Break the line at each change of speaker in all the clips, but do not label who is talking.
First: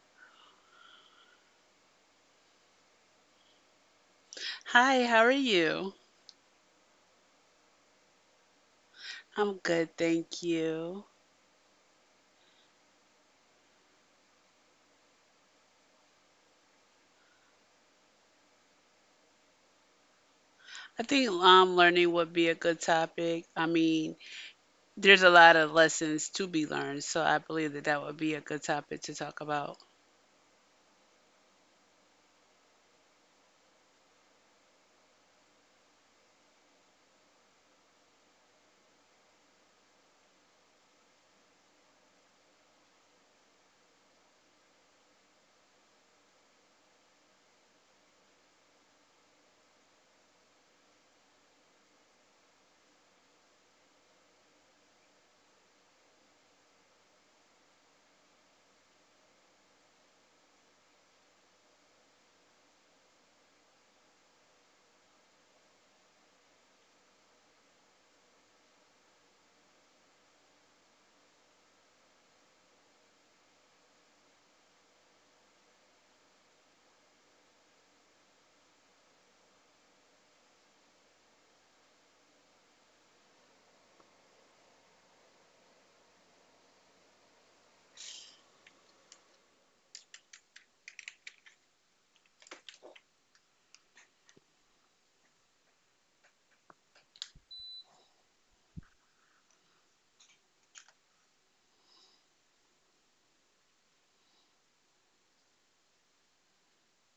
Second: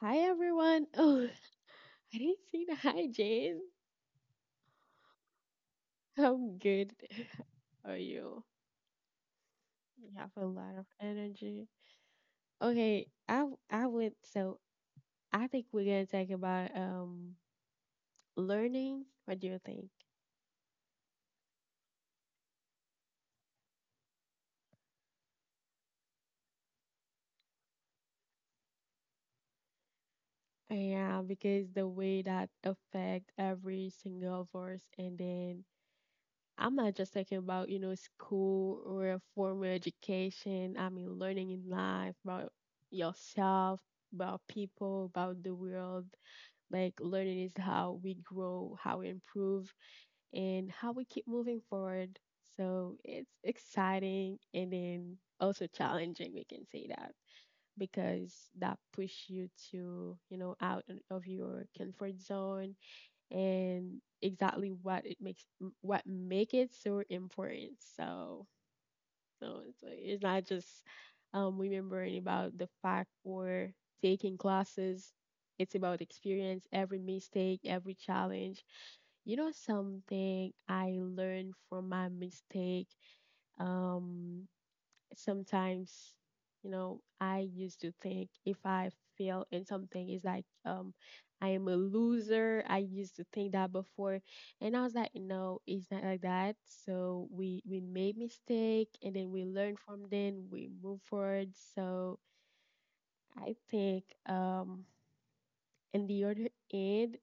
Hi everyone. Oh, I didn't say the hi, Jane.
Hi, how are you?
I'm good. How are you?
I'm good,
You have
thank
a lot of
you.
energy. Okay, I would. So I think we're gonna talk about learning. What do you think?
I think learning would be a good topic. I mean, there's a lot of lessons to be learned, so I believe that that would be a good topic to talk about.
Yeah, because the way that affect every single of us. And then I'm not just talking about school or formal education. I mean learning in life about yourself, about people, about the world. Like learning is how we grow, how we improve, and how we keep moving forward. So it's exciting and then also challenging, we can say that, because that push you to, out of your comfort zone and exactly what make it so important. So it's like it's not just remembering about the fact or taking classes. It's about experience, every mistake, every challenge. You know something I learned from my mistake. Um sometimes, I used to think if I fail in something, it's like I am a loser. I used to think that before, and I was like, no, it's not like that. So we made mistake and then we learn from them, we move forward. So I think in the other end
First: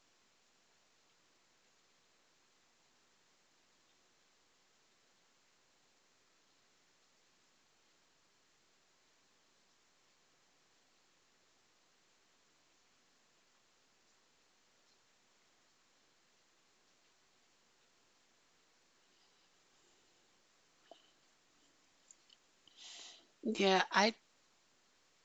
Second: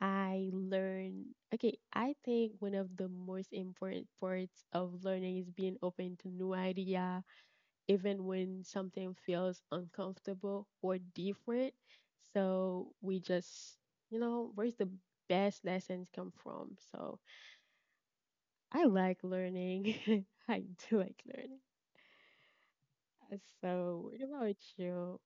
I learn. Okay, I think one of the most important parts of learning is being open to new idea even when something feels uncomfortable or different. So we just, where's the best lessons come from? So I like learning. I do like learning. Uh,
Yeah,
So
I
what about you?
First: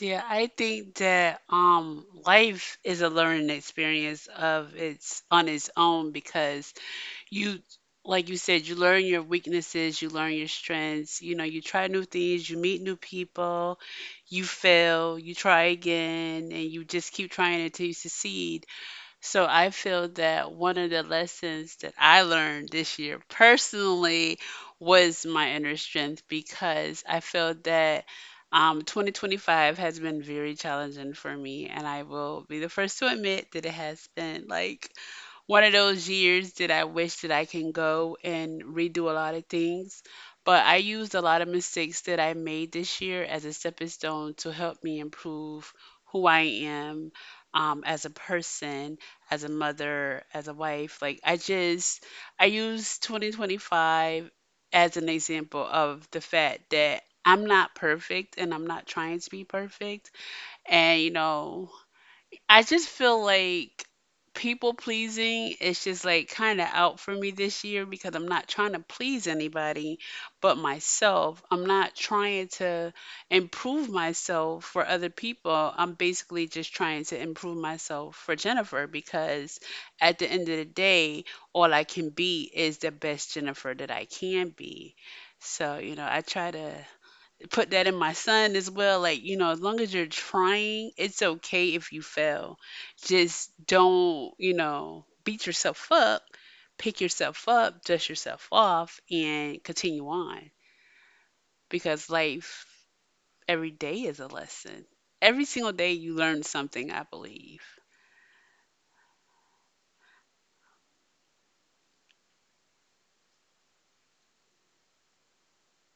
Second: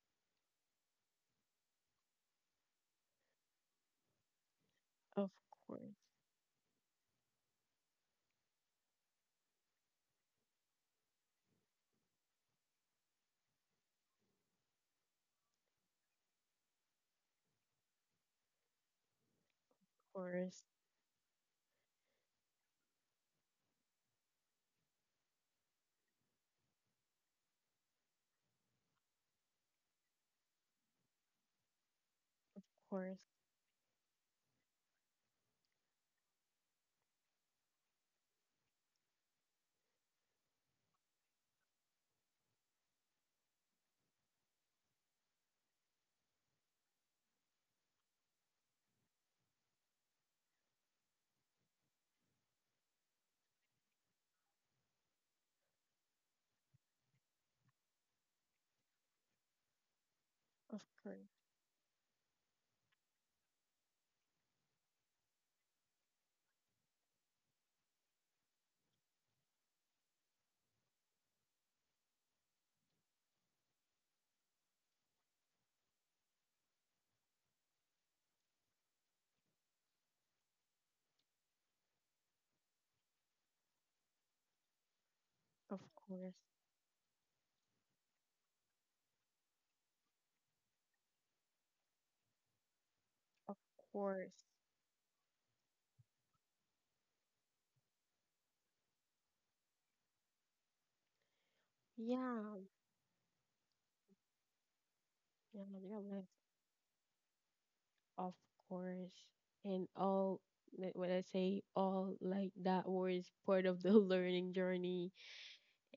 yeah, I think that life is a learning experience of its
Of
on its
course,
own because you like you said, you learn your weaknesses, you learn your strengths, you know, you try new things, you meet new people, you fail, you try again, and you just keep trying until you succeed. So I feel
of
that
course,
one of the lessons that I learned this year personally was my inner strength, because I felt that 2025 has been very challenging for me, and I will be
of
the first to
course,
admit that it has been like one of those years that I wish that I can go and redo a lot of things. But I used a lot of mistakes that I made this year as a stepping stone to help me improve who I am, as a person, as a mother, as a wife. I use 2025 as an example of the fact that I'm not perfect and I'm not trying to be perfect.
of
And you
course,
know, I just feel like people pleasing is just like kind of out for me this year, because I'm not trying to please anybody but myself. I'm not trying to improve myself for other people. I'm basically just trying to improve myself for Jennifer, because at the end of the day, all I can be is the best Jennifer that I can be. So,
of
you know, I
course,
try to put that in my son as well. Like, you know, as long as you're trying, it's okay if you fail. Just
of
don't,
course.
you know, beat yourself up, pick yourself up, dust yourself off, and continue on, because
Yeah,
life every day is a lesson. Every
yeah,
single day you
yeah.
learn something, I believe.
Of course. And all, like, when I say all, like that word is part of the learning journey.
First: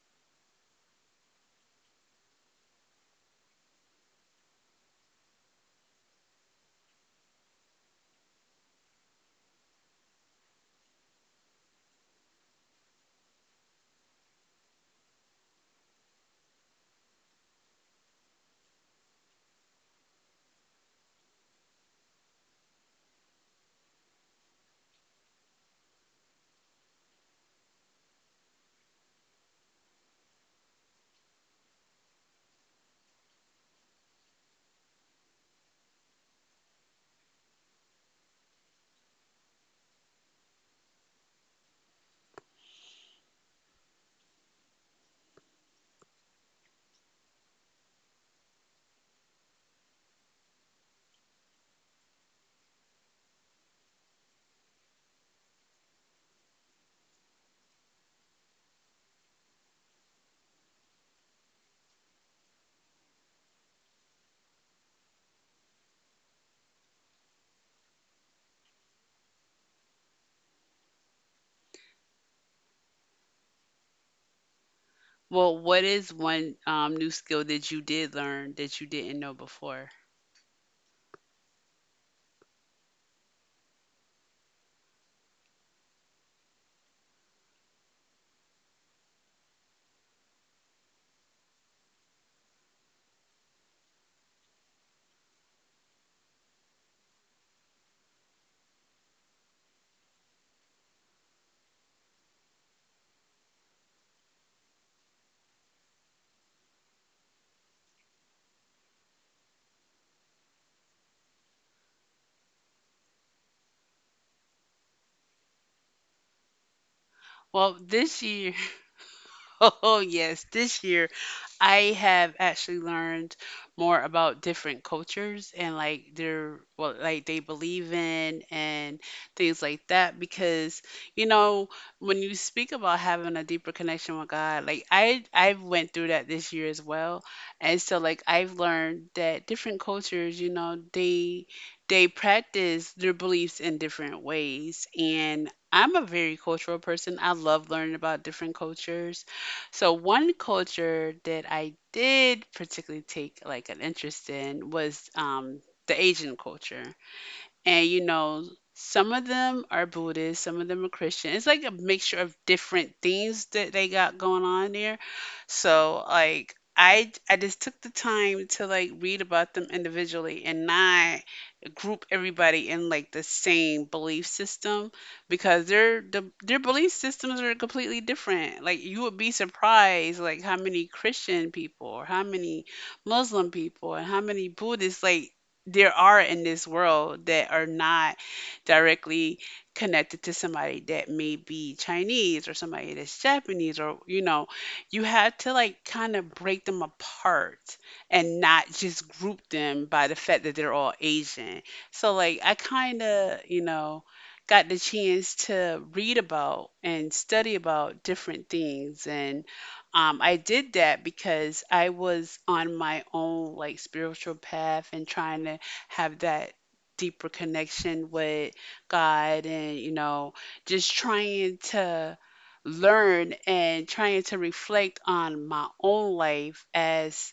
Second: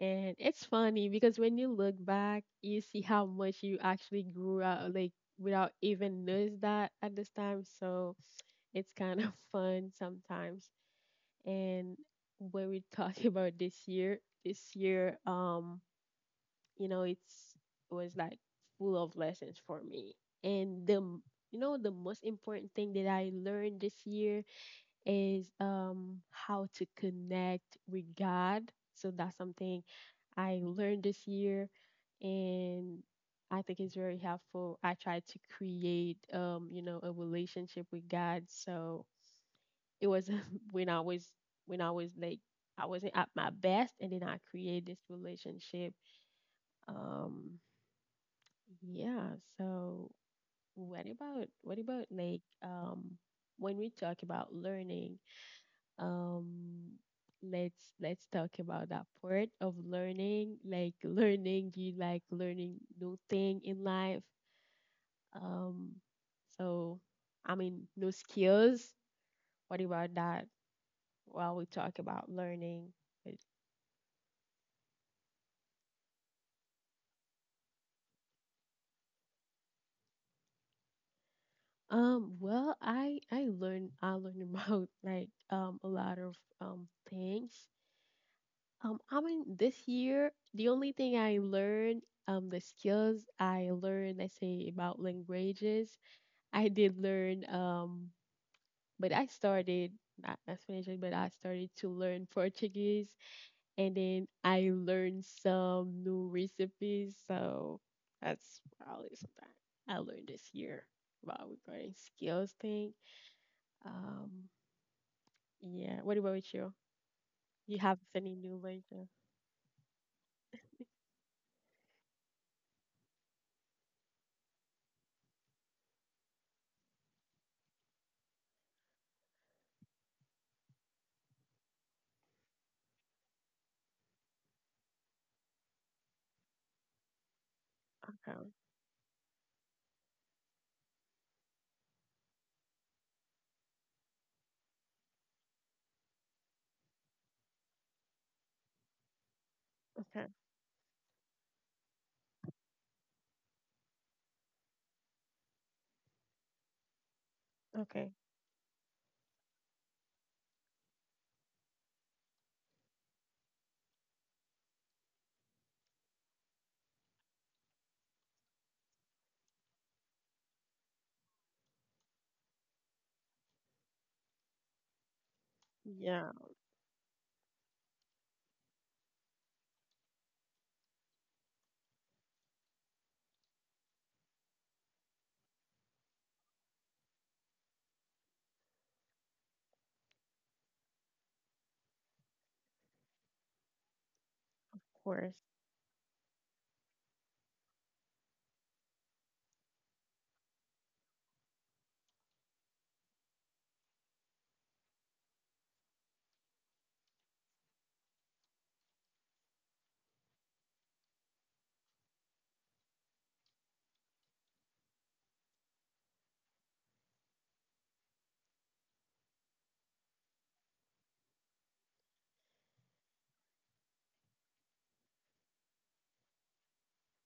And it's funny because when you look back, you see how much you actually grew out, like without even notice that at this time. So it's kind of fun sometimes. And when we talk about this year, you know it's it was like full of lessons for me. And the most important thing that I learned this year is how to connect with God. So that's something I learned this year. And I think it's very helpful. I tried to create, a relationship with God. So it was when I was, when i was like I wasn't at my best, and then I created this relationship. um yeah. So what about when we talk about learning, um let's talk about that part of learning, like learning you like learning new thing in life. Um so I mean new skills. What about that while we talk about learning? Like,
Well, what is one new skill that you did learn that you didn't know before?
Well I learn about like a lot of things. I mean, this year, the only thing I learned, the skills I learned, I say about languages. I did learn, but I started not Spanish, but I started to learn Portuguese, and then I learned some new recipes. So that's probably something I learned this year about regarding skills thing. Um, yeah. What about you?
Well,
You have
this
any
year,
new language?
oh yes, this year I have actually learned more about different cultures and like their, what like they believe in and things like that, because you know, when you speak about having a deeper connection with God, like I went through that this year as well. And so like
Okay.
I've learned that different cultures, you know, they practice their beliefs in different ways, and I'm a very cultural person. I love learning about different cultures, so
Okay.
one culture that I did particularly take like an interest in was the Asian culture, and you
Okay.
know, some of them are Buddhist, some of them are Christian. It's like a mixture of different things that they got going on there. So like I just took the time to like read about them individually and not group everybody in like the same belief system, because
Yeah.
their belief systems are completely different. Like you would be surprised like how many Christian people or how many Muslim people and how many Buddhists like there are in this world that are not directly connected to somebody that may be Chinese or somebody that's Japanese, or you know, you have
Horse.
to like kind of break them apart and not just group them by the fact that they're all Asian. So, like, I kinda, you know, got the chance to read about and study about different things. And I did that because I was on my own, like, spiritual path and trying to have that deeper connection with God and, you know, just trying to learn and trying to reflect on my own life, as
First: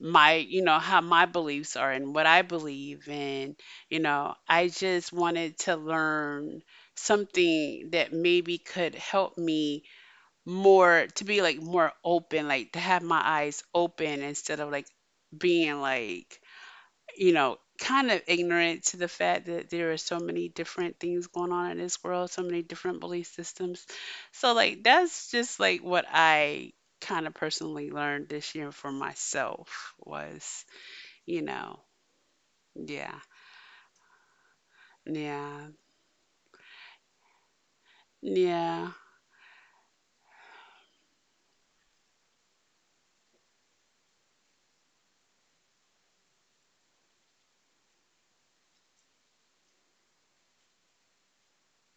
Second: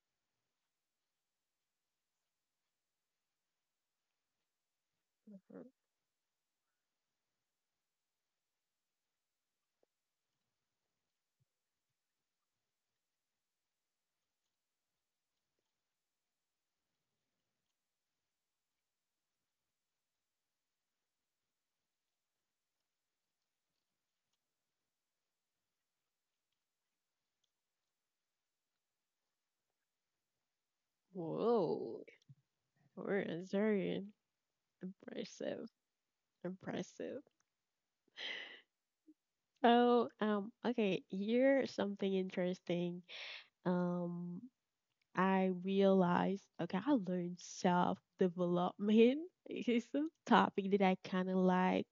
my, you know, how my beliefs are and what I believe, and you know, I just wanted to learn something that maybe could help me more, to be like more open, like to have my eyes open, instead of like being like, you know, kind of ignorant to the fact that there are so many different things going on in this world, so many different belief systems. So like that's just like what I kind of personally learned this year for myself was, you know,
Whoa,
yeah,
horse. Very
yeah,
impressive. Impressive.
yeah.
Oh, okay. Here's something interesting. Um, I realized, okay, I learned self development. It's a topic that I kind of like,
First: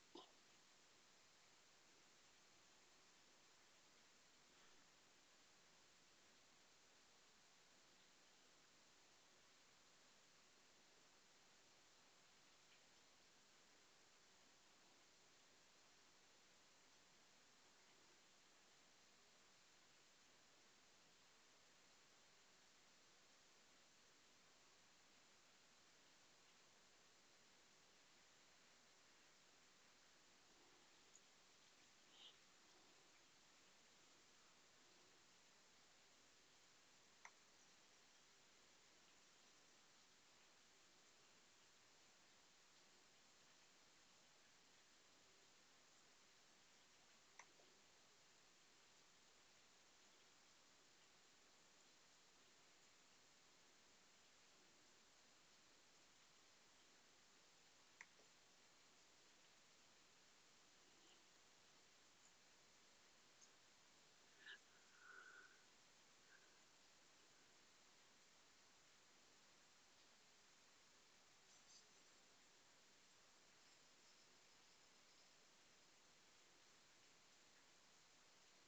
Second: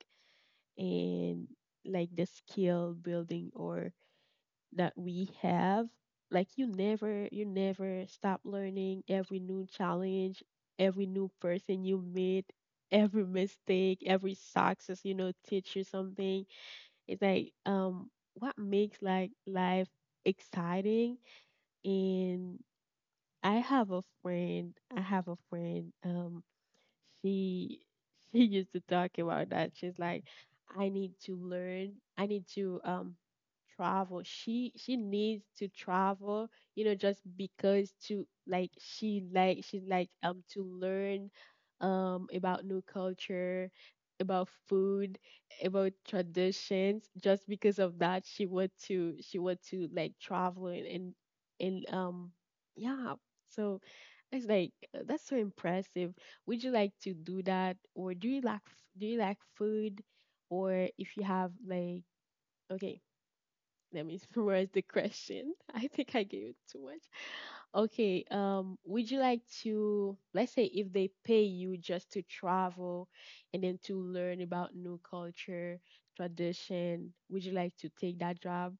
and like the skill building or that we have, like you never stop learning. Every new challenge, every new person you meet, every mistake, every success, teach you something. It's like what makes like life exciting. And I have a friend, she she used to talk about that. She's like, I need to learn. I need to travel. She needs to travel, just because to like she's like to learn about new culture, about food, about traditions. Just because of that, she want to like travel and yeah. So it's like that's so impressive. Would you like to do that, or do you like do you like food, or if you have like, okay, let me summarize the question. I think I gave it too much. Okay, would you like to, let's say if they pay you just to travel and then to learn about new culture, tradition, would you like to take that job?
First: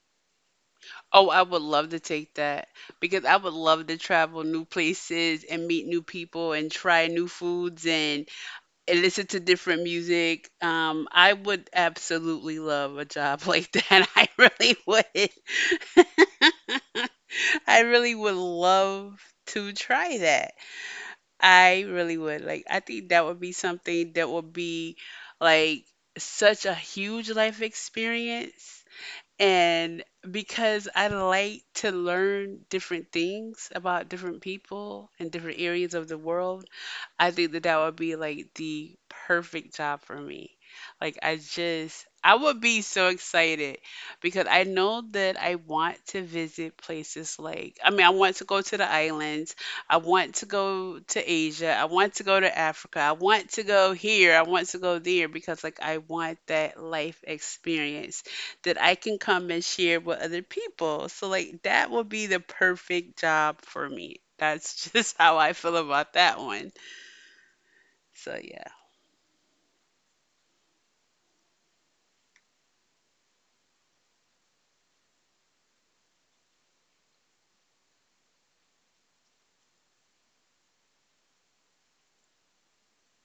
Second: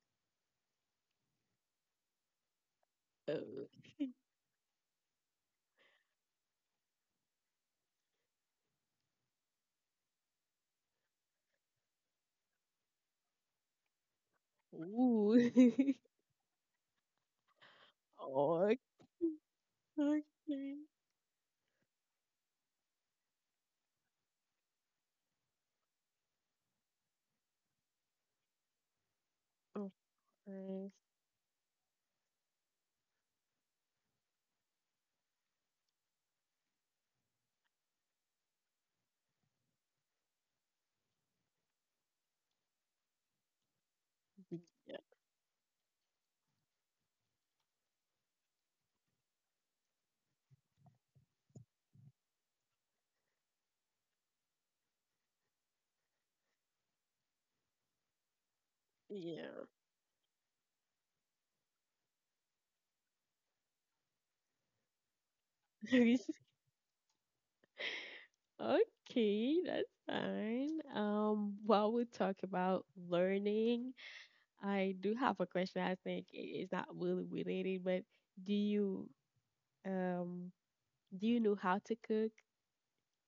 Oh, I would love to take that, because
Uh,
I would love to travel new places and meet new people and try new foods, and listen to different music. I would absolutely love a job like that. I really would.
ooh.
I really would
Okay.
love to try that.
Okay.
I really would. Like, I think that would be something that would be like such a huge life experience. And
Okay.
because I like to learn different things about different people and different areas of the world, I think that that would be like the perfect job for me. Like I just I would be so excited, because
Yeah,
I know that I want to visit places like, I mean, I want to go to the islands. I want to go to Asia. I want to go to Africa. I want to go here. I want to go there, because like I want that life experience that I can come and
yeah.
share with other people. So like that would be the perfect job for me. That's just how I feel about that one. So yeah.
Okay, that's fine. While we talk about learning, I do have a question. I think it's not really related, but do you um do you know how to cook?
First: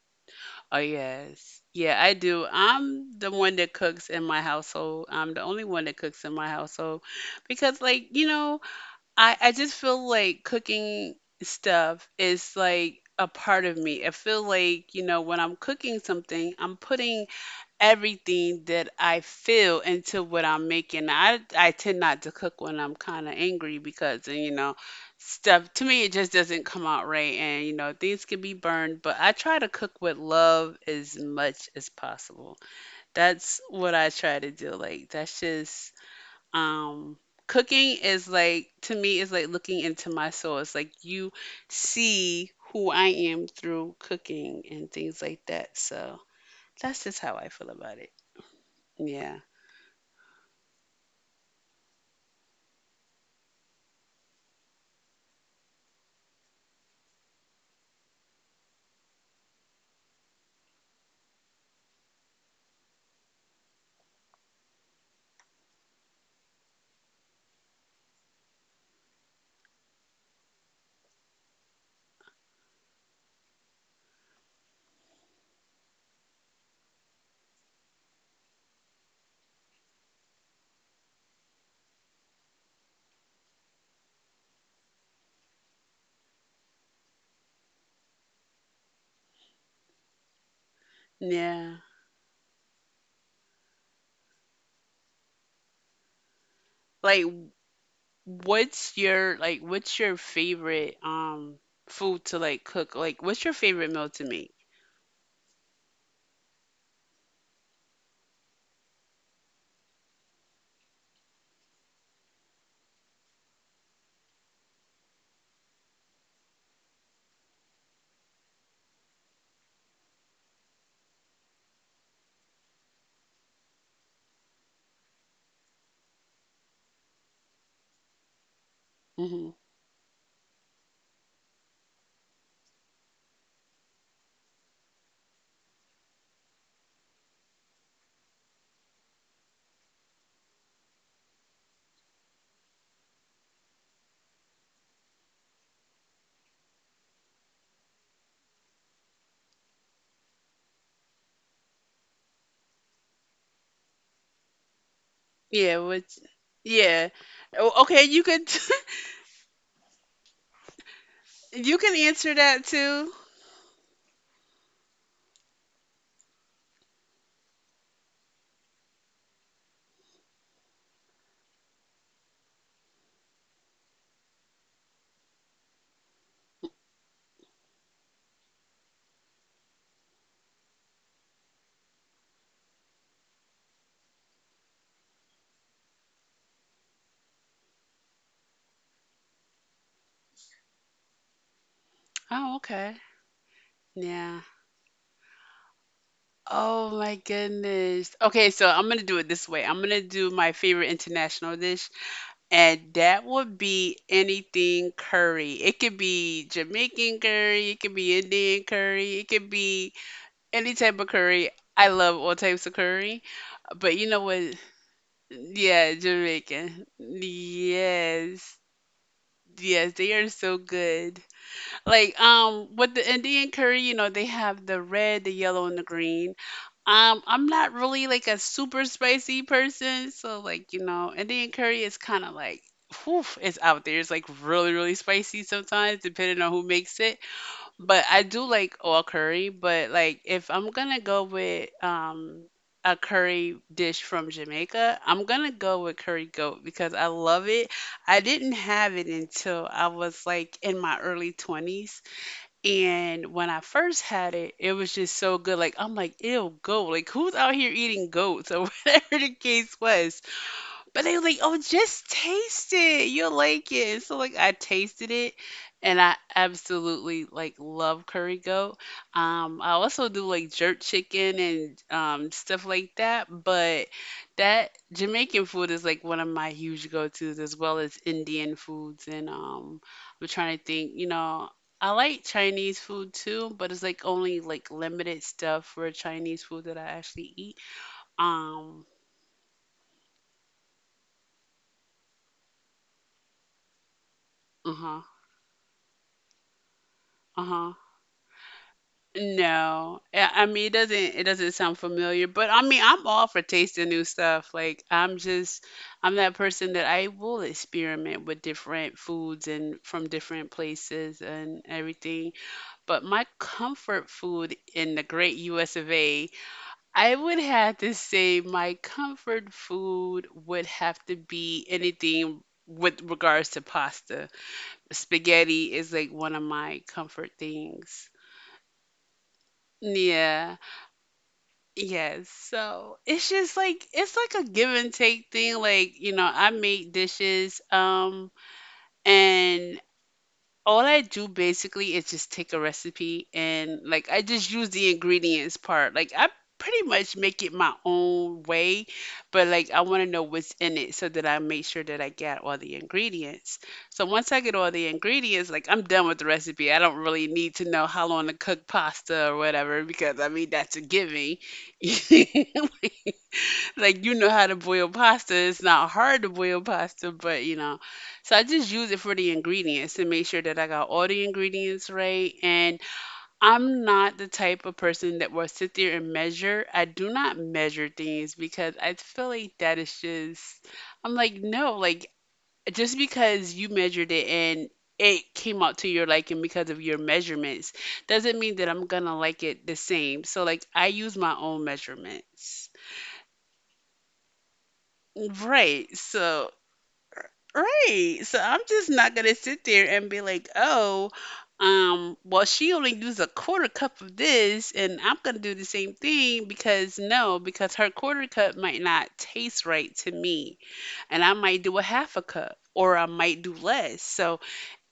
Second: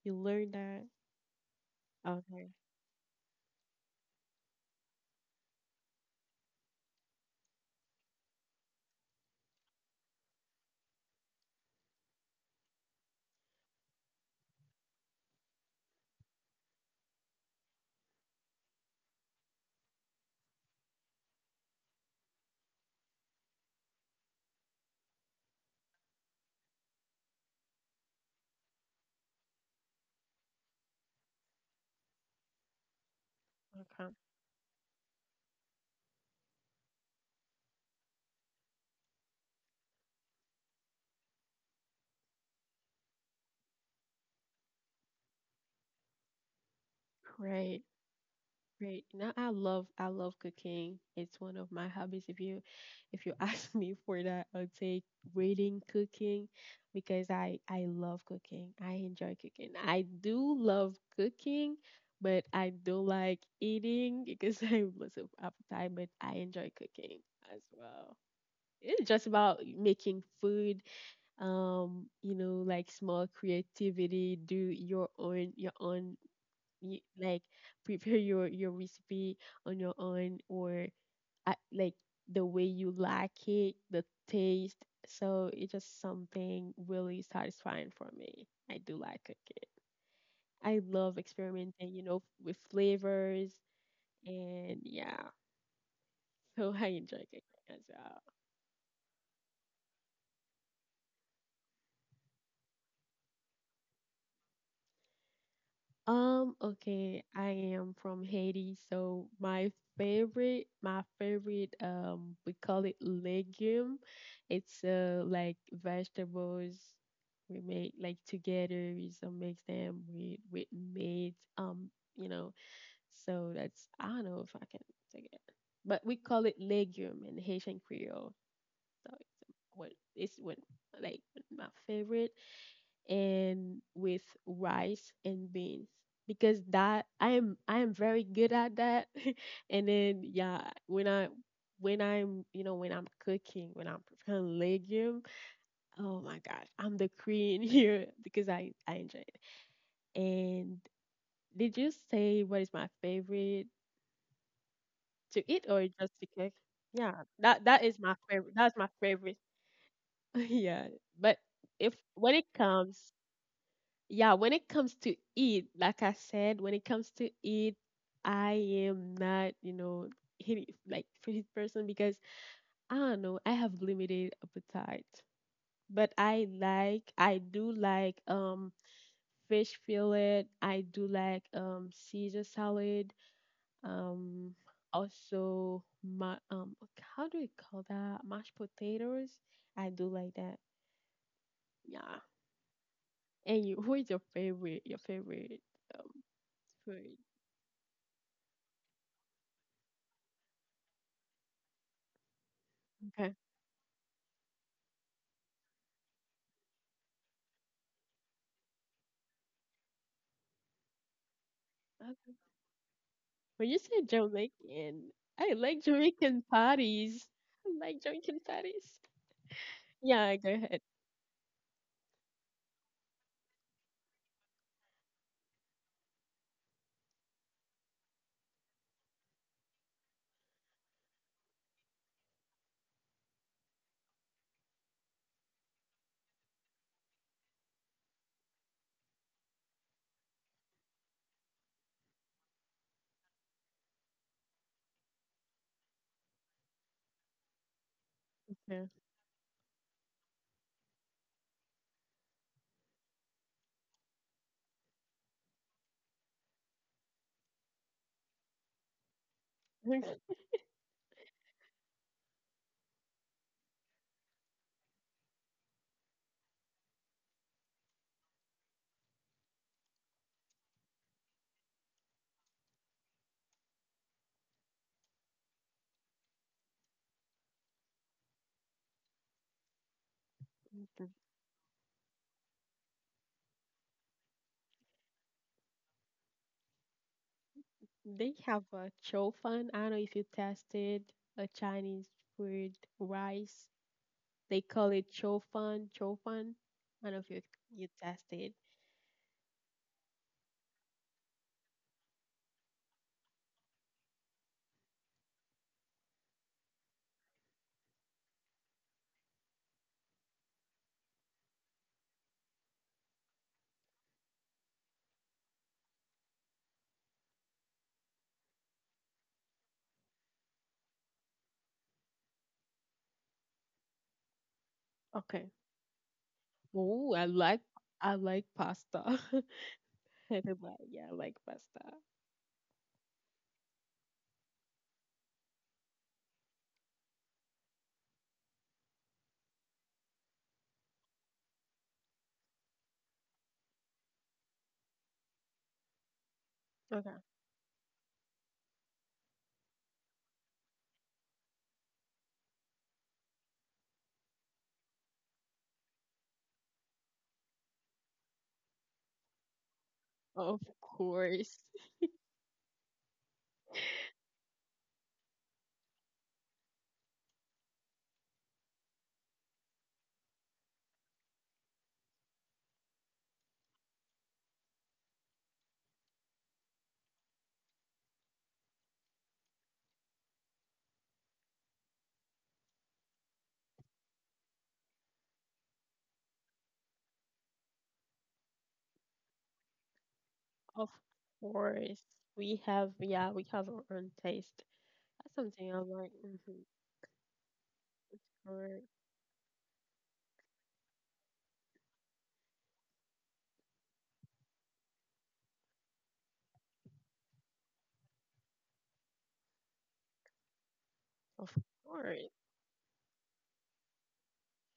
You learn
Oh
that?
yes. Yeah, I do.
Okay,
I'm the one that cooks in my household. I'm the only one that cooks in my household, because like, you know, I just feel like cooking stuff is like a part of me. I feel like, you know, when I'm cooking something, I'm putting everything that I feel into what I'm making. I tend not to cook when I'm kind of angry, because you know, stuff to me, it just doesn't come out right, and you know things can be burned, but I try to cook with love as much as possible. That's what I try to do. Like, that's just, um cooking is, like, to me is like looking into my soul. It's like you see who I am through cooking and things like that, so that's just how I feel
okay.
about it.
Right. Now
Yeah.
I love cooking. It's one of my hobbies. If you ask me for that, I'll take reading, cooking because I love cooking. I enjoy cooking. I do love cooking, but I don't like eating because I have lots of appetite, but I enjoy cooking as well. It's just about making food, like small creativity, do your own you, like prepare your recipe on your own or like the way you like it, the taste. So it's just something really satisfying for me. I do like cooking. I love
Yeah.
experimenting, with flavors and yeah. So I enjoy
Like,
cooking as well.
what's your favorite food to like cook? Like, what's your favorite meal to make?
Okay, I am from Haiti, so my favorite, we call it legume. It's like vegetables we make like together. We some mix them with meat. You know, so that's, I don't know if I can take it, but we call it legume in Haitian Creole. So
Hmm.
it's what like my favorite and with rice and beans because that I am very good at that. And then yeah, when I when I'm when I'm cooking when I'm preparing legume, oh my gosh, I'm the queen here because I enjoy it. And did you say what is my favorite to eat
Yeah,
or just
what's,
to cook?
yeah.
Yeah,
Oh,
that is
okay,
my
you could
favorite. That's my favorite. Yeah, but
you can
if
answer
when it
that too.
comes, yeah, when it comes to eat, like I said, when it comes to eat, I am not, hit like fit person because I don't know, I have limited appetite. But I do like fish fillet. I do like Caesar salad. Um, also my how do we call that mashed potatoes? I do like that. Yeah.
Oh, okay.
And you, who is your
Yeah.
favorite? Your favorite um
Oh my
food?
goodness. Okay, so I'm gonna do it this way. I'm gonna do my favorite international dish, and that
Okay.
would be anything curry. It could be Jamaican curry, it could be Indian curry, it could be any type of curry. I love all
Okay.
types of curry.
When you
But
say
you know what?
Jamaican, I like
Yeah,
Jamaican
Jamaican.
parties. I like Jamaican
Yes.
parties.
Yes, they are
Yeah, go
so
ahead.
good. Like, with the Indian curry, you know, they have the red, the yellow and the green. Um, I'm not really like a super spicy person, so like, you know, Indian curry is kind of like, whew, it's out there. It's like really, really spicy sometimes, depending on who makes it. But I do like all curry, but like if I'm gonna go with a curry dish from Jamaica, I'm gonna go with curry goat, because I love it. I didn't
Yeah.
have it until I was like in my early 20s. And when I first had it, it was just so good. Like I'm like, ew, goat. Like, who's out here eating goats or whatever the case was? But they were like, "Oh, just taste it. You'll like it." So like I tasted it, and I absolutely like love curry goat. I also do like jerk chicken and stuff like that, but that Jamaican food is like one of my huge go-tos, as well as Indian foods. And I'm trying to think, you
Okay.
know, I like Chinese food too, but it's like only like limited stuff for Chinese food that I actually eat.
They have
Um,
a chow fun. I don't know if you tasted a Chinese food rice. They call
uh-huh.
it chow fun, chow fun. I don't know if
Uh-huh.
you tasted.
No, I mean, it doesn't sound familiar, but I mean I'm all for tasting new stuff. Like I'm just, I'm that person that I will experiment with different foods and from different places and everything. But my comfort food in the great US of A, I would have to say my comfort food would have to be anything with regards to pasta.
Okay.
Spaghetti is like one of my
Oh,
comfort things.
I like pasta.
Yeah,
Everybody, yeah, I like pasta.
yes. So it's just like it's like a give and take thing. Like, you know, I make dishes, and all I do basically is just take a recipe and like I just use the ingredients part. Like I pretty much
Okay.
make it my own way, but like I want to know what's in it so that I make sure that I get all the ingredients. So once I get all the ingredients, like I'm done with the recipe. I don't really need to know how long to cook pasta or whatever because I mean
Of
that's a given.
course.
Like you know how to boil pasta. It's not hard to boil pasta, but you know. So I just use it for the ingredients to make sure that I got all the ingredients right. And I'm not the type of person that will sit there and measure. I do not measure things because I feel like that is just I'm like, no, like just because you measured it and it came out to your liking because of your measurements doesn't mean that I'm gonna like it the same. So like I
Of
use my own
course,
measurements.
we have, yeah, we have our own taste. That's something
Right.
I'm like,
So
mm-hmm,
Right. So I'm just
or
not gonna sit there and be like, well, she only used a quarter cup of this, and I'm gonna do the same thing because no, because her quarter cup might not taste right to me, and I
of
might do a half a
course,
cup or I might do less. So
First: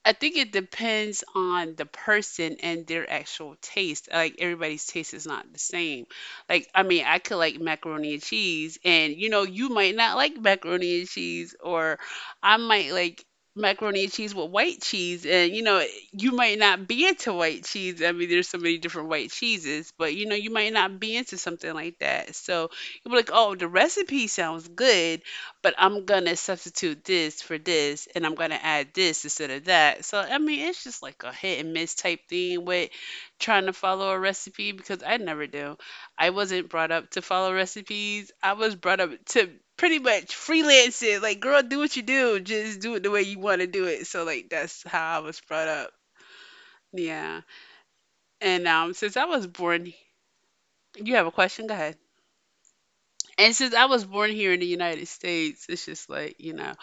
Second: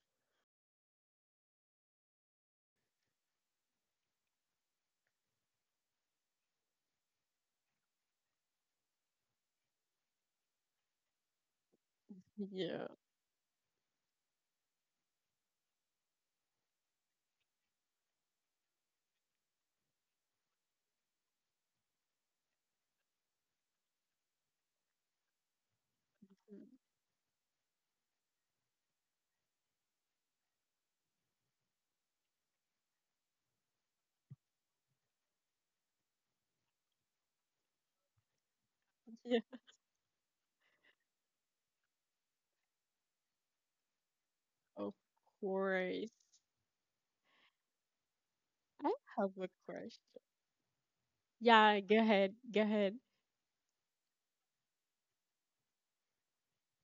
I think it depends on the person and their actual taste. Like everybody's taste is not the same. Like I mean, I could like macaroni and cheese and you might not like macaroni and cheese, or I
yeah,
might like macaroni and cheese with white cheese, and you might not be into white cheese. I mean, there's so many different white cheeses, but you might not be into something like that. So you'll be like, "Oh, the recipe sounds good, but I'm gonna
mm,
substitute this for this, and I'm gonna add this instead of that." So I mean, it's just like a hit and miss type thing with trying to follow a recipe because I never do. I wasn't brought up to follow recipes. I was brought up
yeah,
to pretty much freelance it. Like, girl, do what you do. Just do it the way you want to do it. So like that's
of
how I was brought up.
course.
Yeah. And
I
since I
have a
was born,
question.
you have a question. Go
Yeah, go
ahead.
ahead, go ahead.
And since I was born here in the United States, it's just like.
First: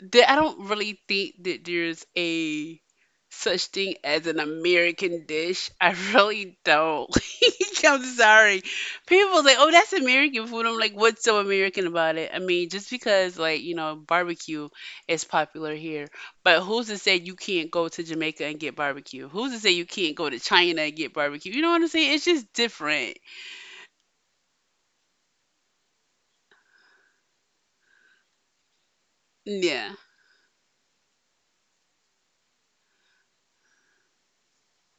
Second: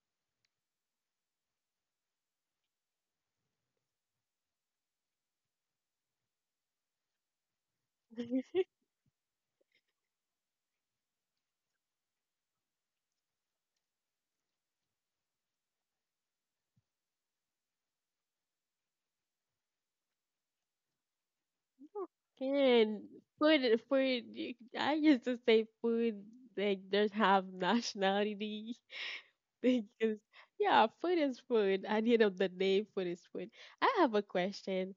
There, I don't really think that there's a such thing as an American dish. I really don't. I'm sorry. People say, "Oh, that's American food." I'm like, "What's so American about it?" I mean, just because barbecue is popular here, but who's to say you can't go to Jamaica and get barbecue? Who's to say you can't go to China and get barbecue? You know what I'm saying? It's just
And
different.
food, food. I used to say food. Like, doesn't have nationality
Yeah.
because yeah, food is food. At the end of the day, food is food. I have a question.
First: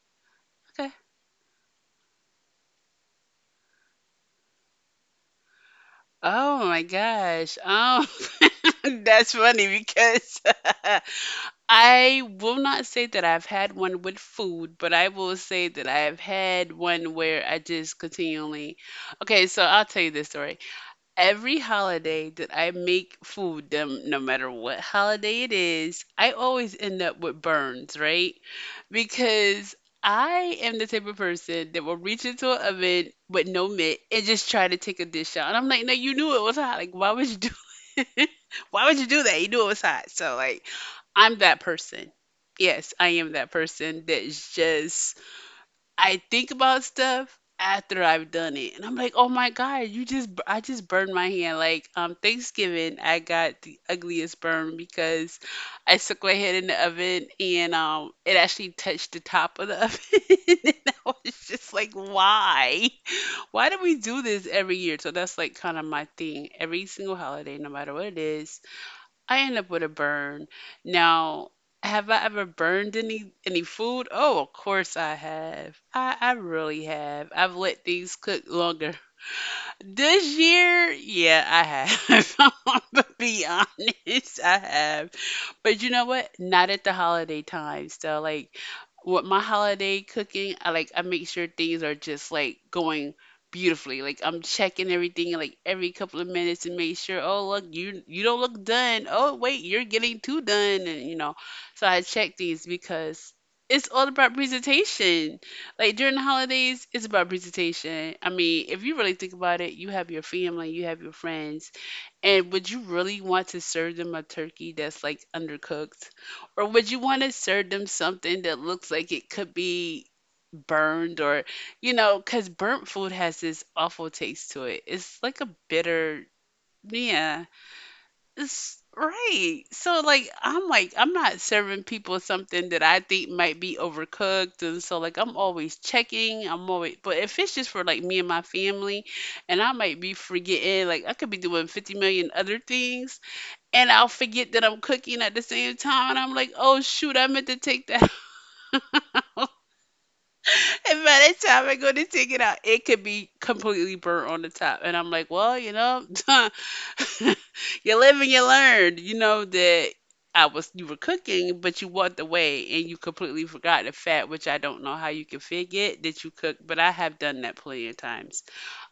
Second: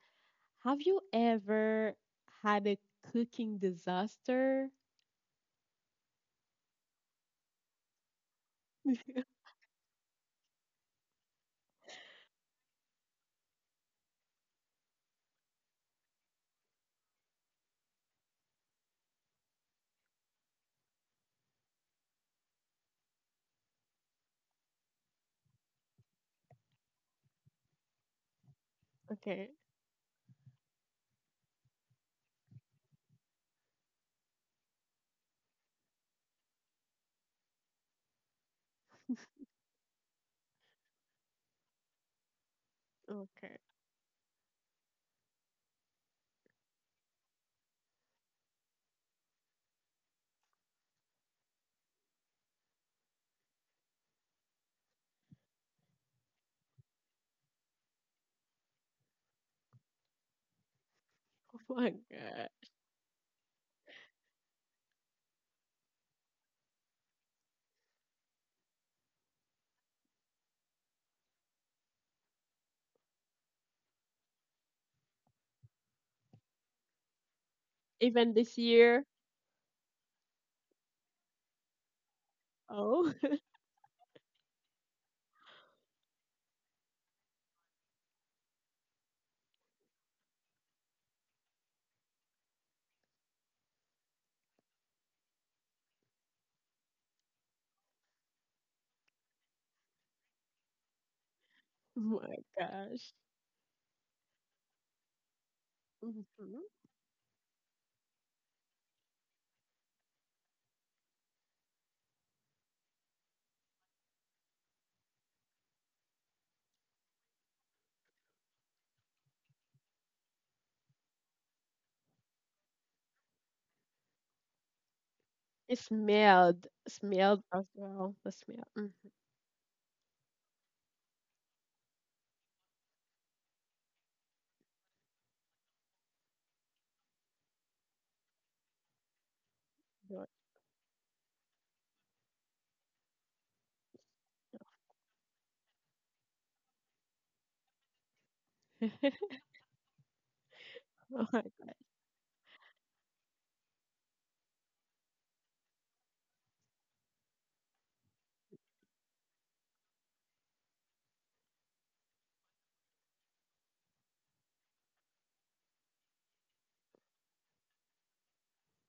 Have
Okay.
you ever had a cooking disaster?
Oh my gosh. That's funny because I will not say that I've had one with food, but I will say that I have had one where I just continually. Okay, so I'll tell you this story. Every holiday that I make food, no matter what holiday it is, I always end up with burns, right?
Okay,
Because I am the type of person that will reach into an oven with no mitt and just try to take a dish out. And I'm like, no, you knew it was hot. Like, why would you do why would you do that? You knew it was hot. So like, I'm that person. Yes, I am that
okay.
person that's just I think about stuff after I've done it, and I'm like, "Oh my God, you just I just burned my hand." Like Thanksgiving, I got the ugliest burn because I stuck my head in the oven and it actually touched the top of the oven, and I was
Oh
just like,
my god.
"Why? Why do we do this every year?" So that's like kind of my thing. Every single holiday, no matter what it is, I end up with a burn. Now, have I ever burned any food? Oh, of course I have. I really have. I've let things
Even
cook
this
longer.
year?
This year, yeah, I have. I'm gonna
Oh
be honest, I have. But you know what? Not at the holiday time. So like with my holiday cooking, I like I make sure things are just like going beautifully. Like I'm checking everything like every couple of minutes and make sure, oh look, you don't look done. Oh wait, you're getting too done and you know. So I
my
check these
gosh.
because it's all about presentation. Like during the
Mm-hmm.
holidays, it's about presentation. I mean, if you really think about it, you have your family, you have your friends, and would you really want to serve them a turkey that's like undercooked? Or would you want to serve them something that looks like it could be burned? Or, you know, because burnt food has this awful taste to it. It's like a
It
bitter,
smelled. Smelled
yeah.
as well. The smell.
It's
Mm.
right. So like, I'm not serving people something that I think might be overcooked. And so like, I'm always checking. I'm always, but if it's just for like me and my family, and I might be forgetting, like, I could be doing 50 million other things, and I'll forget that I'm cooking at the same time. And I'm like, oh, shoot, I meant to take that out.
Good.
And
Oh
by
my
the time I go to take it out, it could be completely burnt on the top. And I'm like, well, you know, you live and you learn. You know that I was you were cooking, but you walked away and you completely forgot the fact, which I don't know how you can forget that you cook, but I have done that plenty of times.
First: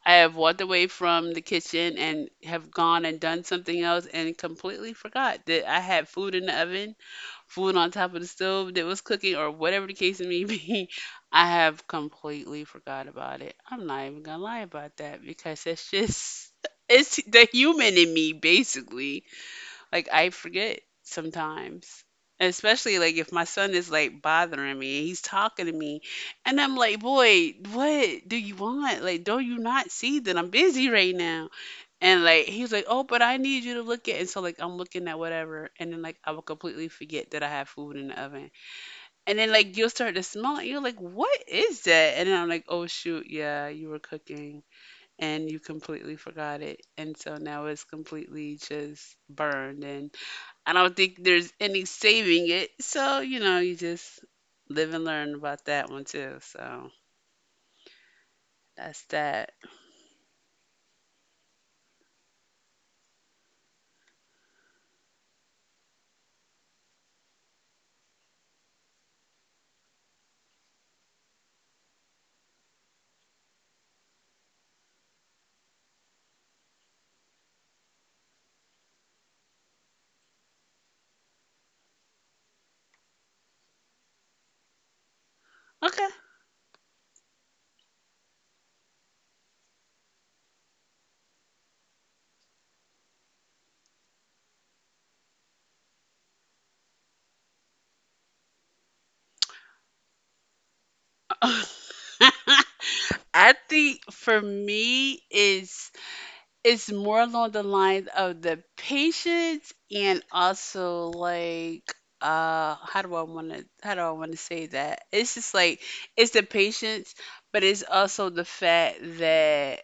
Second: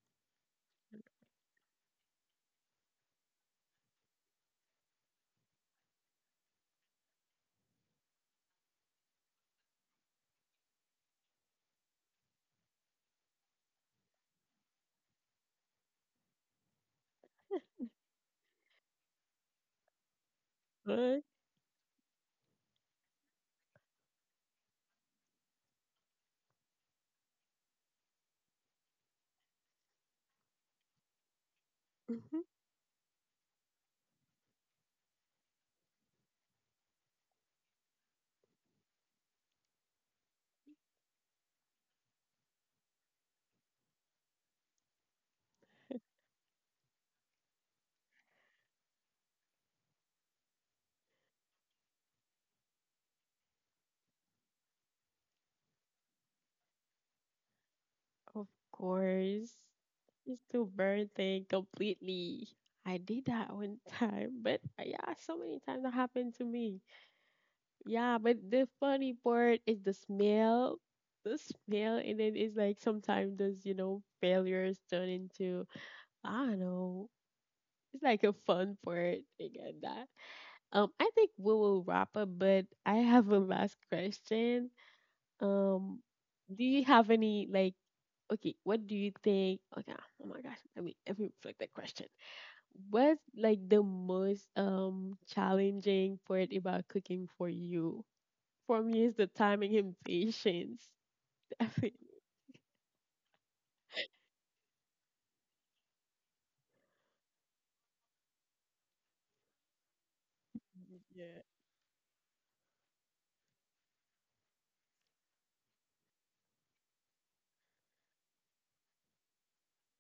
I have walked away from the kitchen and have gone and done something else and completely forgot that I had food in the oven, food on top of the stove that was cooking or whatever the case may be, I have completely forgot about it. I'm not even gonna lie about that because it's just it's the human in me basically. Like I forget
god.
sometimes. Especially like if my son is like bothering me and he's talking to me, and I'm like, boy, what do you want? Like, don't you not see that I'm busy right now? And
Mhm.
like he was like, "Oh, but I need you to look at." And so like I'm looking at whatever, and then like I will completely forget that I have food in the oven. And then like you'll start to smell it. You're like, "What is that?" And then I'm like, "Oh shoot, yeah, you were cooking and you completely forgot it." And so now it's completely just burned, and I don't think there's any saving it. So you know, you just live and learn about that one too. So
Of
that's
course.
that.
It's to burn thing completely. I did that one time, but yeah, so many times that happened to me. Yeah, but the funny part is the smell. The smell, and then it's like sometimes those, failures turn into, I don't know, it's like a fun part. I get that. I think we will wrap up, but I have a last question. Um,
Okay.
do you have any, like, okay, what do you think? Okay, oh my gosh, let me reflect that question. What's like the most challenging part about cooking for you? For me, it's the timing and patience. Definitely.
I think for me is it's more along the lines of the patience and
Mhm,
also
yeah.
like how do I want to say that? It's just like it's the patience, but it's also the fact that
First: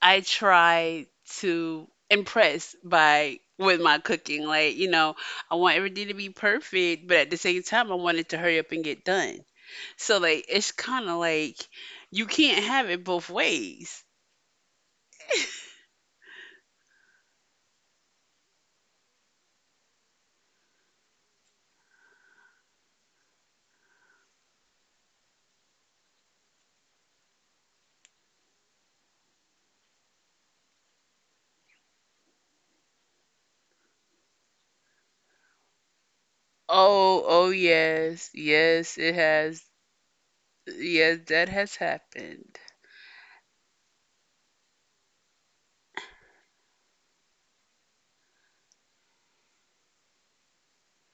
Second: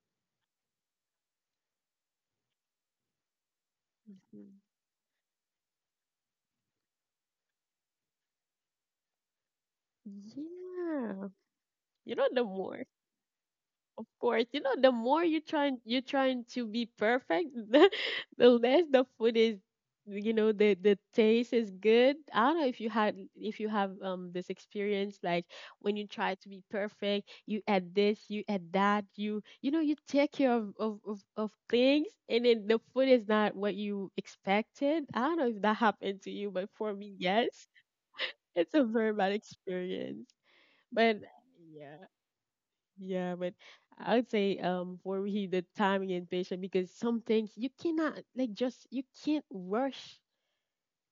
I try to impress by with my cooking.
Mhm.
Like, you know, I want everything to be perfect, but at the same time I want it to hurry up and get done. So like it's kind of
Yeah.
like
You
you
know, the
can't have
more,
it both ways.
of course, the more you are trying to be perfect, the less the food is, the taste is good. I don't know if you had if you have this experience like when you try to be perfect, you add this, you add that, you you take care of things, and then the food is not what you expected. I don't know if that happened to you, but for me,
Oh, oh
yes,
yes,
it's a
yes, it
very bad
has.
experience.
Yes,
But
that has
yeah.
happened.
Yeah, but I would say for me the timing and patience because some things you can't rush.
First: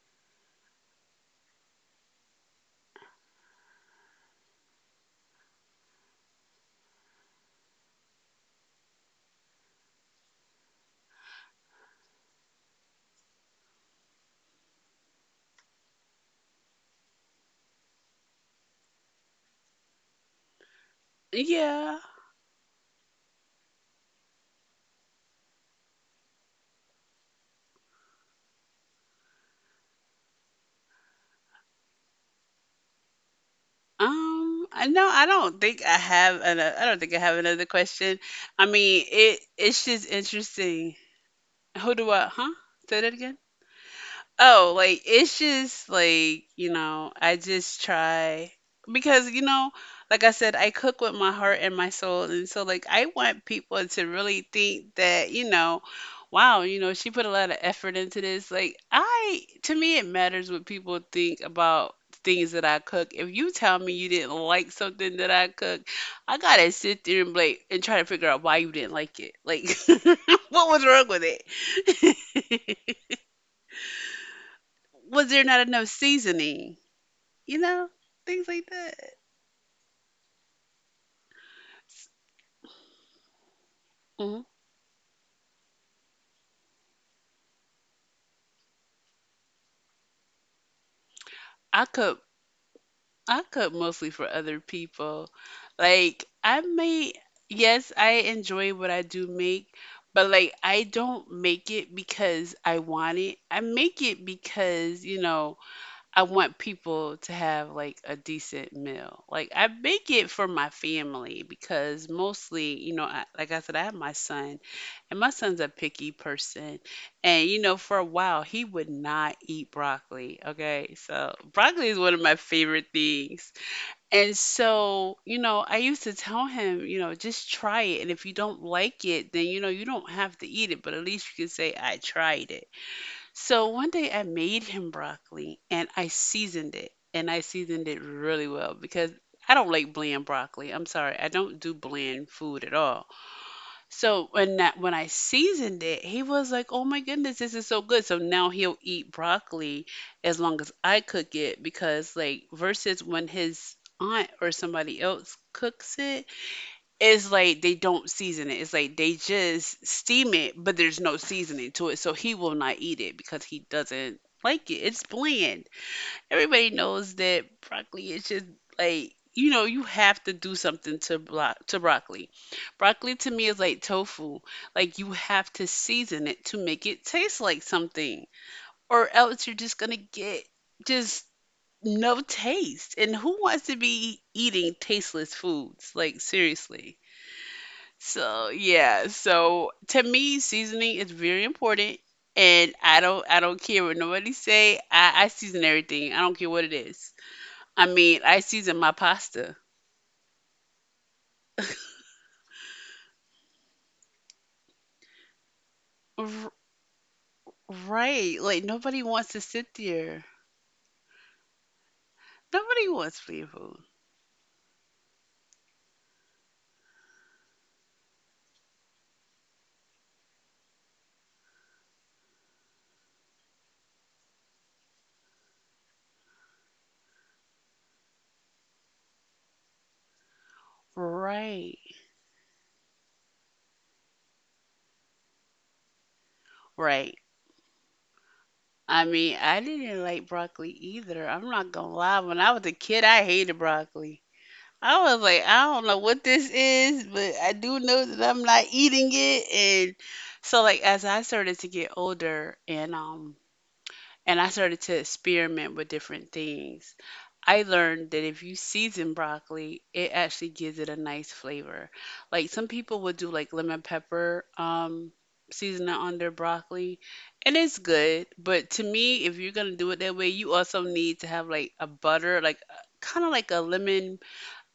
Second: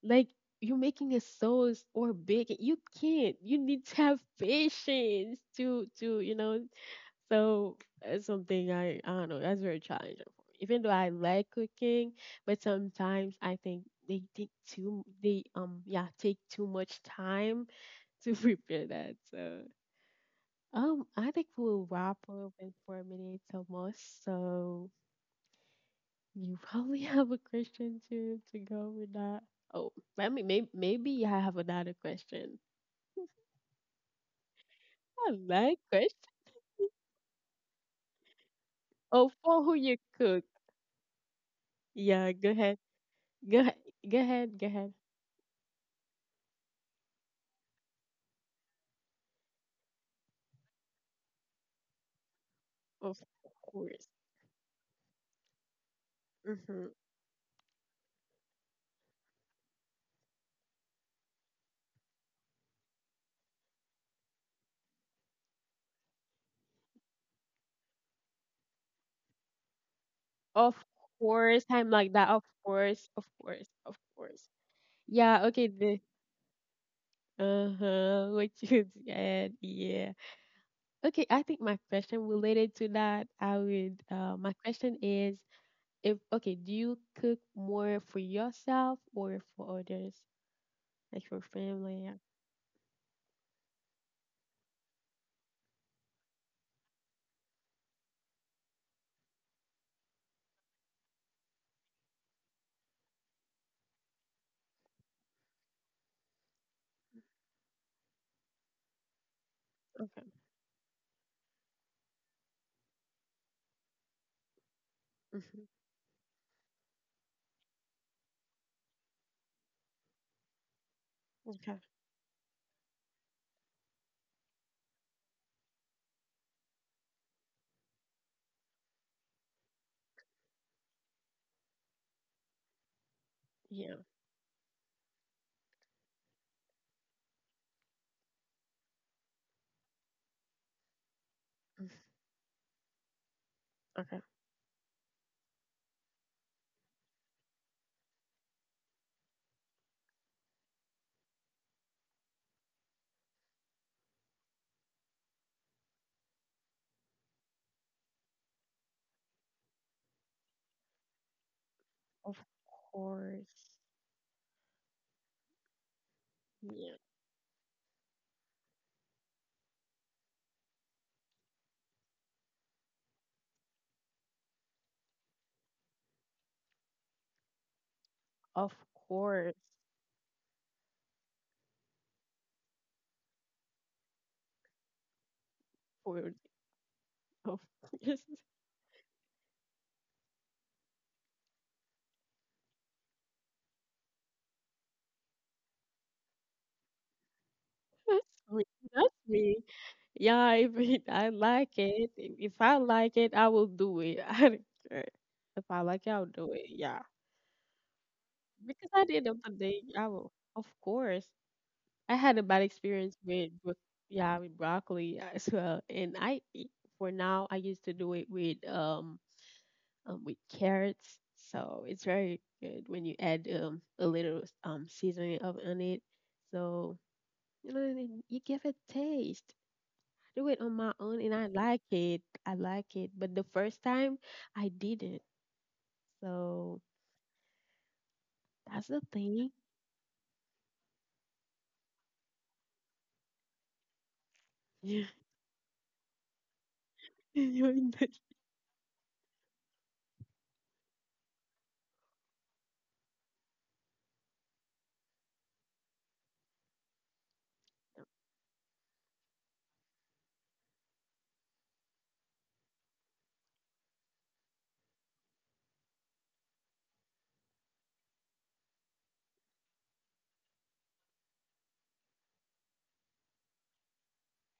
Like you're making a sauce or bacon, you can't. You need to have patience to. So that's something I don't know. That's very challenging for me. Even though I like cooking, but sometimes I think they take too much time to prepare that. So I think we'll
Yeah.
wrap a little bit for a minute or, so you probably have a question to go with that. Oh, I mean, maybe I have another question.
I know. I
I
don't
like
think I
question.
have. An, I don't think I have another question. I mean,
Oh,
it.
for who
It's
you
just
cook?
interesting. Who do I?
Yeah, go
Huh?
ahead.
Say that again.
Go ahead. Go ahead. Go
Oh,
ahead.
like it's just like, you know, I just try because, you know, like I said, I cook with my heart and my soul. And so like, I
Of
want people
course.
to really think that, you know, wow, you
Mm-hmm.
know, she put a lot of effort into this. Like, I, to me, it matters what people think about things that I cook. If you tell me you didn't like something that I cook, I gotta sit there and like, and try to figure out why you didn't like it. Like, what
Of
was wrong with
course. I'm like that. Of
it?
course. Of course. Of course.
Was
Yeah.
there
Okay.
not enough
The
seasoning? You
Uh
know,
huh.
things
What
like
you
that.
said. Yeah. Okay, I think my question related to that,
Mhm.
my question is if, okay, do you cook more for yourself or for others, like for
I
family? Yeah.
cook I cook mostly for other people. Like I may yes, I enjoy what I do make, but like I don't make it because I want it. I make it because, you know, I want people to have like a decent meal. Like I make it
Okay.
for my family because mostly, you know, I, like I said, I have my son, and my son's
Hmm.
a picky person, and you know, for a while he would not eat broccoli. Okay, so
Okay.
broccoli is one of my favorite things, and so you know, I used to tell him, you know, just try it, and if you don't like it, then you know, you don't have to eat it, but at least you can say I tried it. So one
Yeah.
day I made him broccoli and I seasoned it, and I seasoned it really well because I don't like bland broccoli. I'm sorry, I don't do
Mhm.
bland food at all.
Okay.
So when that when I seasoned it, he was like, "Oh my goodness, this is so good." So now he'll eat broccoli as long as I cook it, because like versus when his aunt or somebody else cooks it, it's like they don't season it. It's like they just steam it, but there's no seasoning to it. So he
Of
will not eat it because he
course.
doesn't like it. It's bland. Everybody
Yeah.
knows that broccoli is just like you know you have to do something to to broccoli. Broccoli to me is like tofu. Like you have to season it to make it taste like something,
Of
or else you're
course.
just gonna get just no taste. And who wants to be eating tasteless foods? Like
For,
seriously.
of course.
So yeah, so to me, seasoning is very important, and I don't care what nobody say. I season everything. I don't care what it is. I mean, I
Wait,
season my
that's
pasta.
me. Yeah, if it, I like it, if I like it, I will do it. I don't care. If I like it, I'll
R-
do it. Yeah.
right, like
Because
nobody
at the
wants
end
to
of the
sit
day,
there.
of course, I had a bad
Nobody wants
experience
free
with,
food.
with yeah, with broccoli as well. And I, for now, I used to do it with carrots. So it's very good when you add a little seasoning of on it. So and you give it taste. I do it on my own, and I
Right,
like it. I like it. But the first time, I didn't. So
right.
that's
I
the
mean,
thing.
I didn't like broccoli either. I'm not gonna lie. When I was a kid, I hated broccoli. I was like, I don't know what this is, but I do know that I'm not eating it. And so like as I started to get older and and I started to experiment with different things, I learned that if you season broccoli, it actually gives it a nice flavor. Like some people would do like lemon pepper seasoning on their broccoli, and it's good, but to me, if you're gonna do it that way, you also need to have like a butter, like kind of like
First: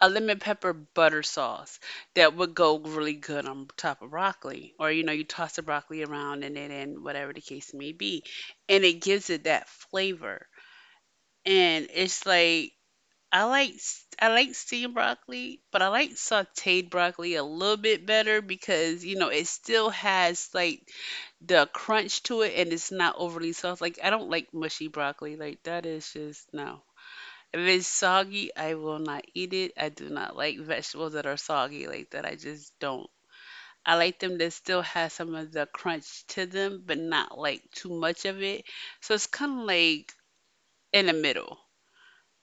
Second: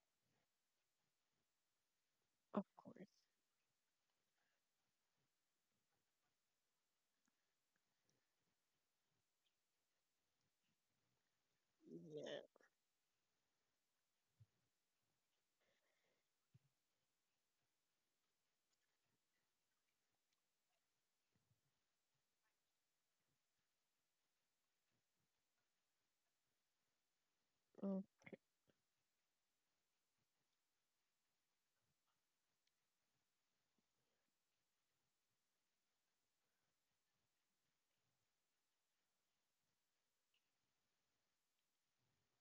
a lemon pepper butter sauce that would
Of
go
course.
really good on top of broccoli. Or, you know, you toss the broccoli around and it in whatever the case may be. And it gives it that flavor. And it's
Yeah.
like I like steamed broccoli, but I like sauteed broccoli a little bit better because, you know, it still has like the crunch to it and it's not overly soft. Like I don't like mushy broccoli. Like that is just no. If it's
Oh,
soggy, I will not eat it. I do not like vegetables that are soggy like that. I just don't. I like them that still has some of the crunch to them, but not like too much of it. So it's kind of like in the middle.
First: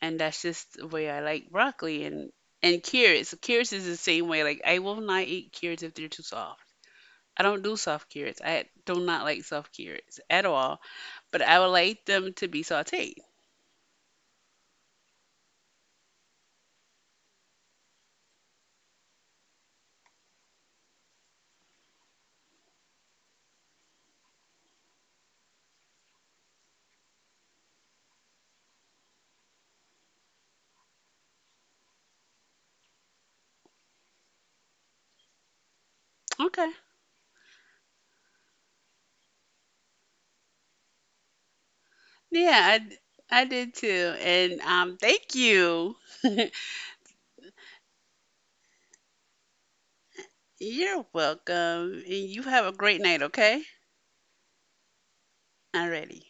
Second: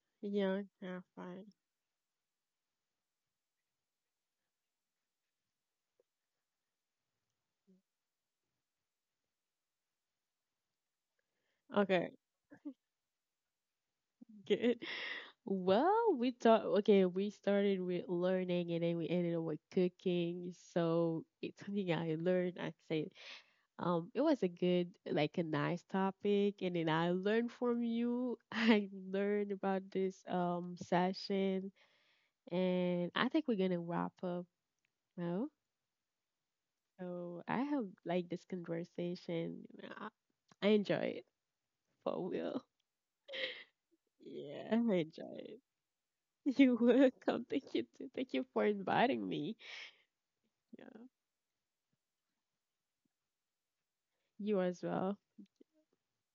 And that's
young,
just the way I like
terrifying.
broccoli and carrots. Carrots is the same way. Like I will not eat carrots if they're too soft. I don't do soft carrots. I do not like soft carrots at all. But I would
Okay,
like them to be sauteed.
good. Well, we thought okay, we started with learning and then we ended up with cooking. So it's something I learned. I say, it was a good, like a nice topic, and then I learned from you. I learned about this session, and I think we're gonna wrap up now.
Okay.
So I have like this conversation. I, I enjoy it for real.
Yeah, I did too. And
Yeah, I enjoy
thank
it.
you.
You're welcome. Thank you. Too. Thank you for inviting me. Yeah.
You're welcome. And you have a great night, okay?
You as well.
Alrighty.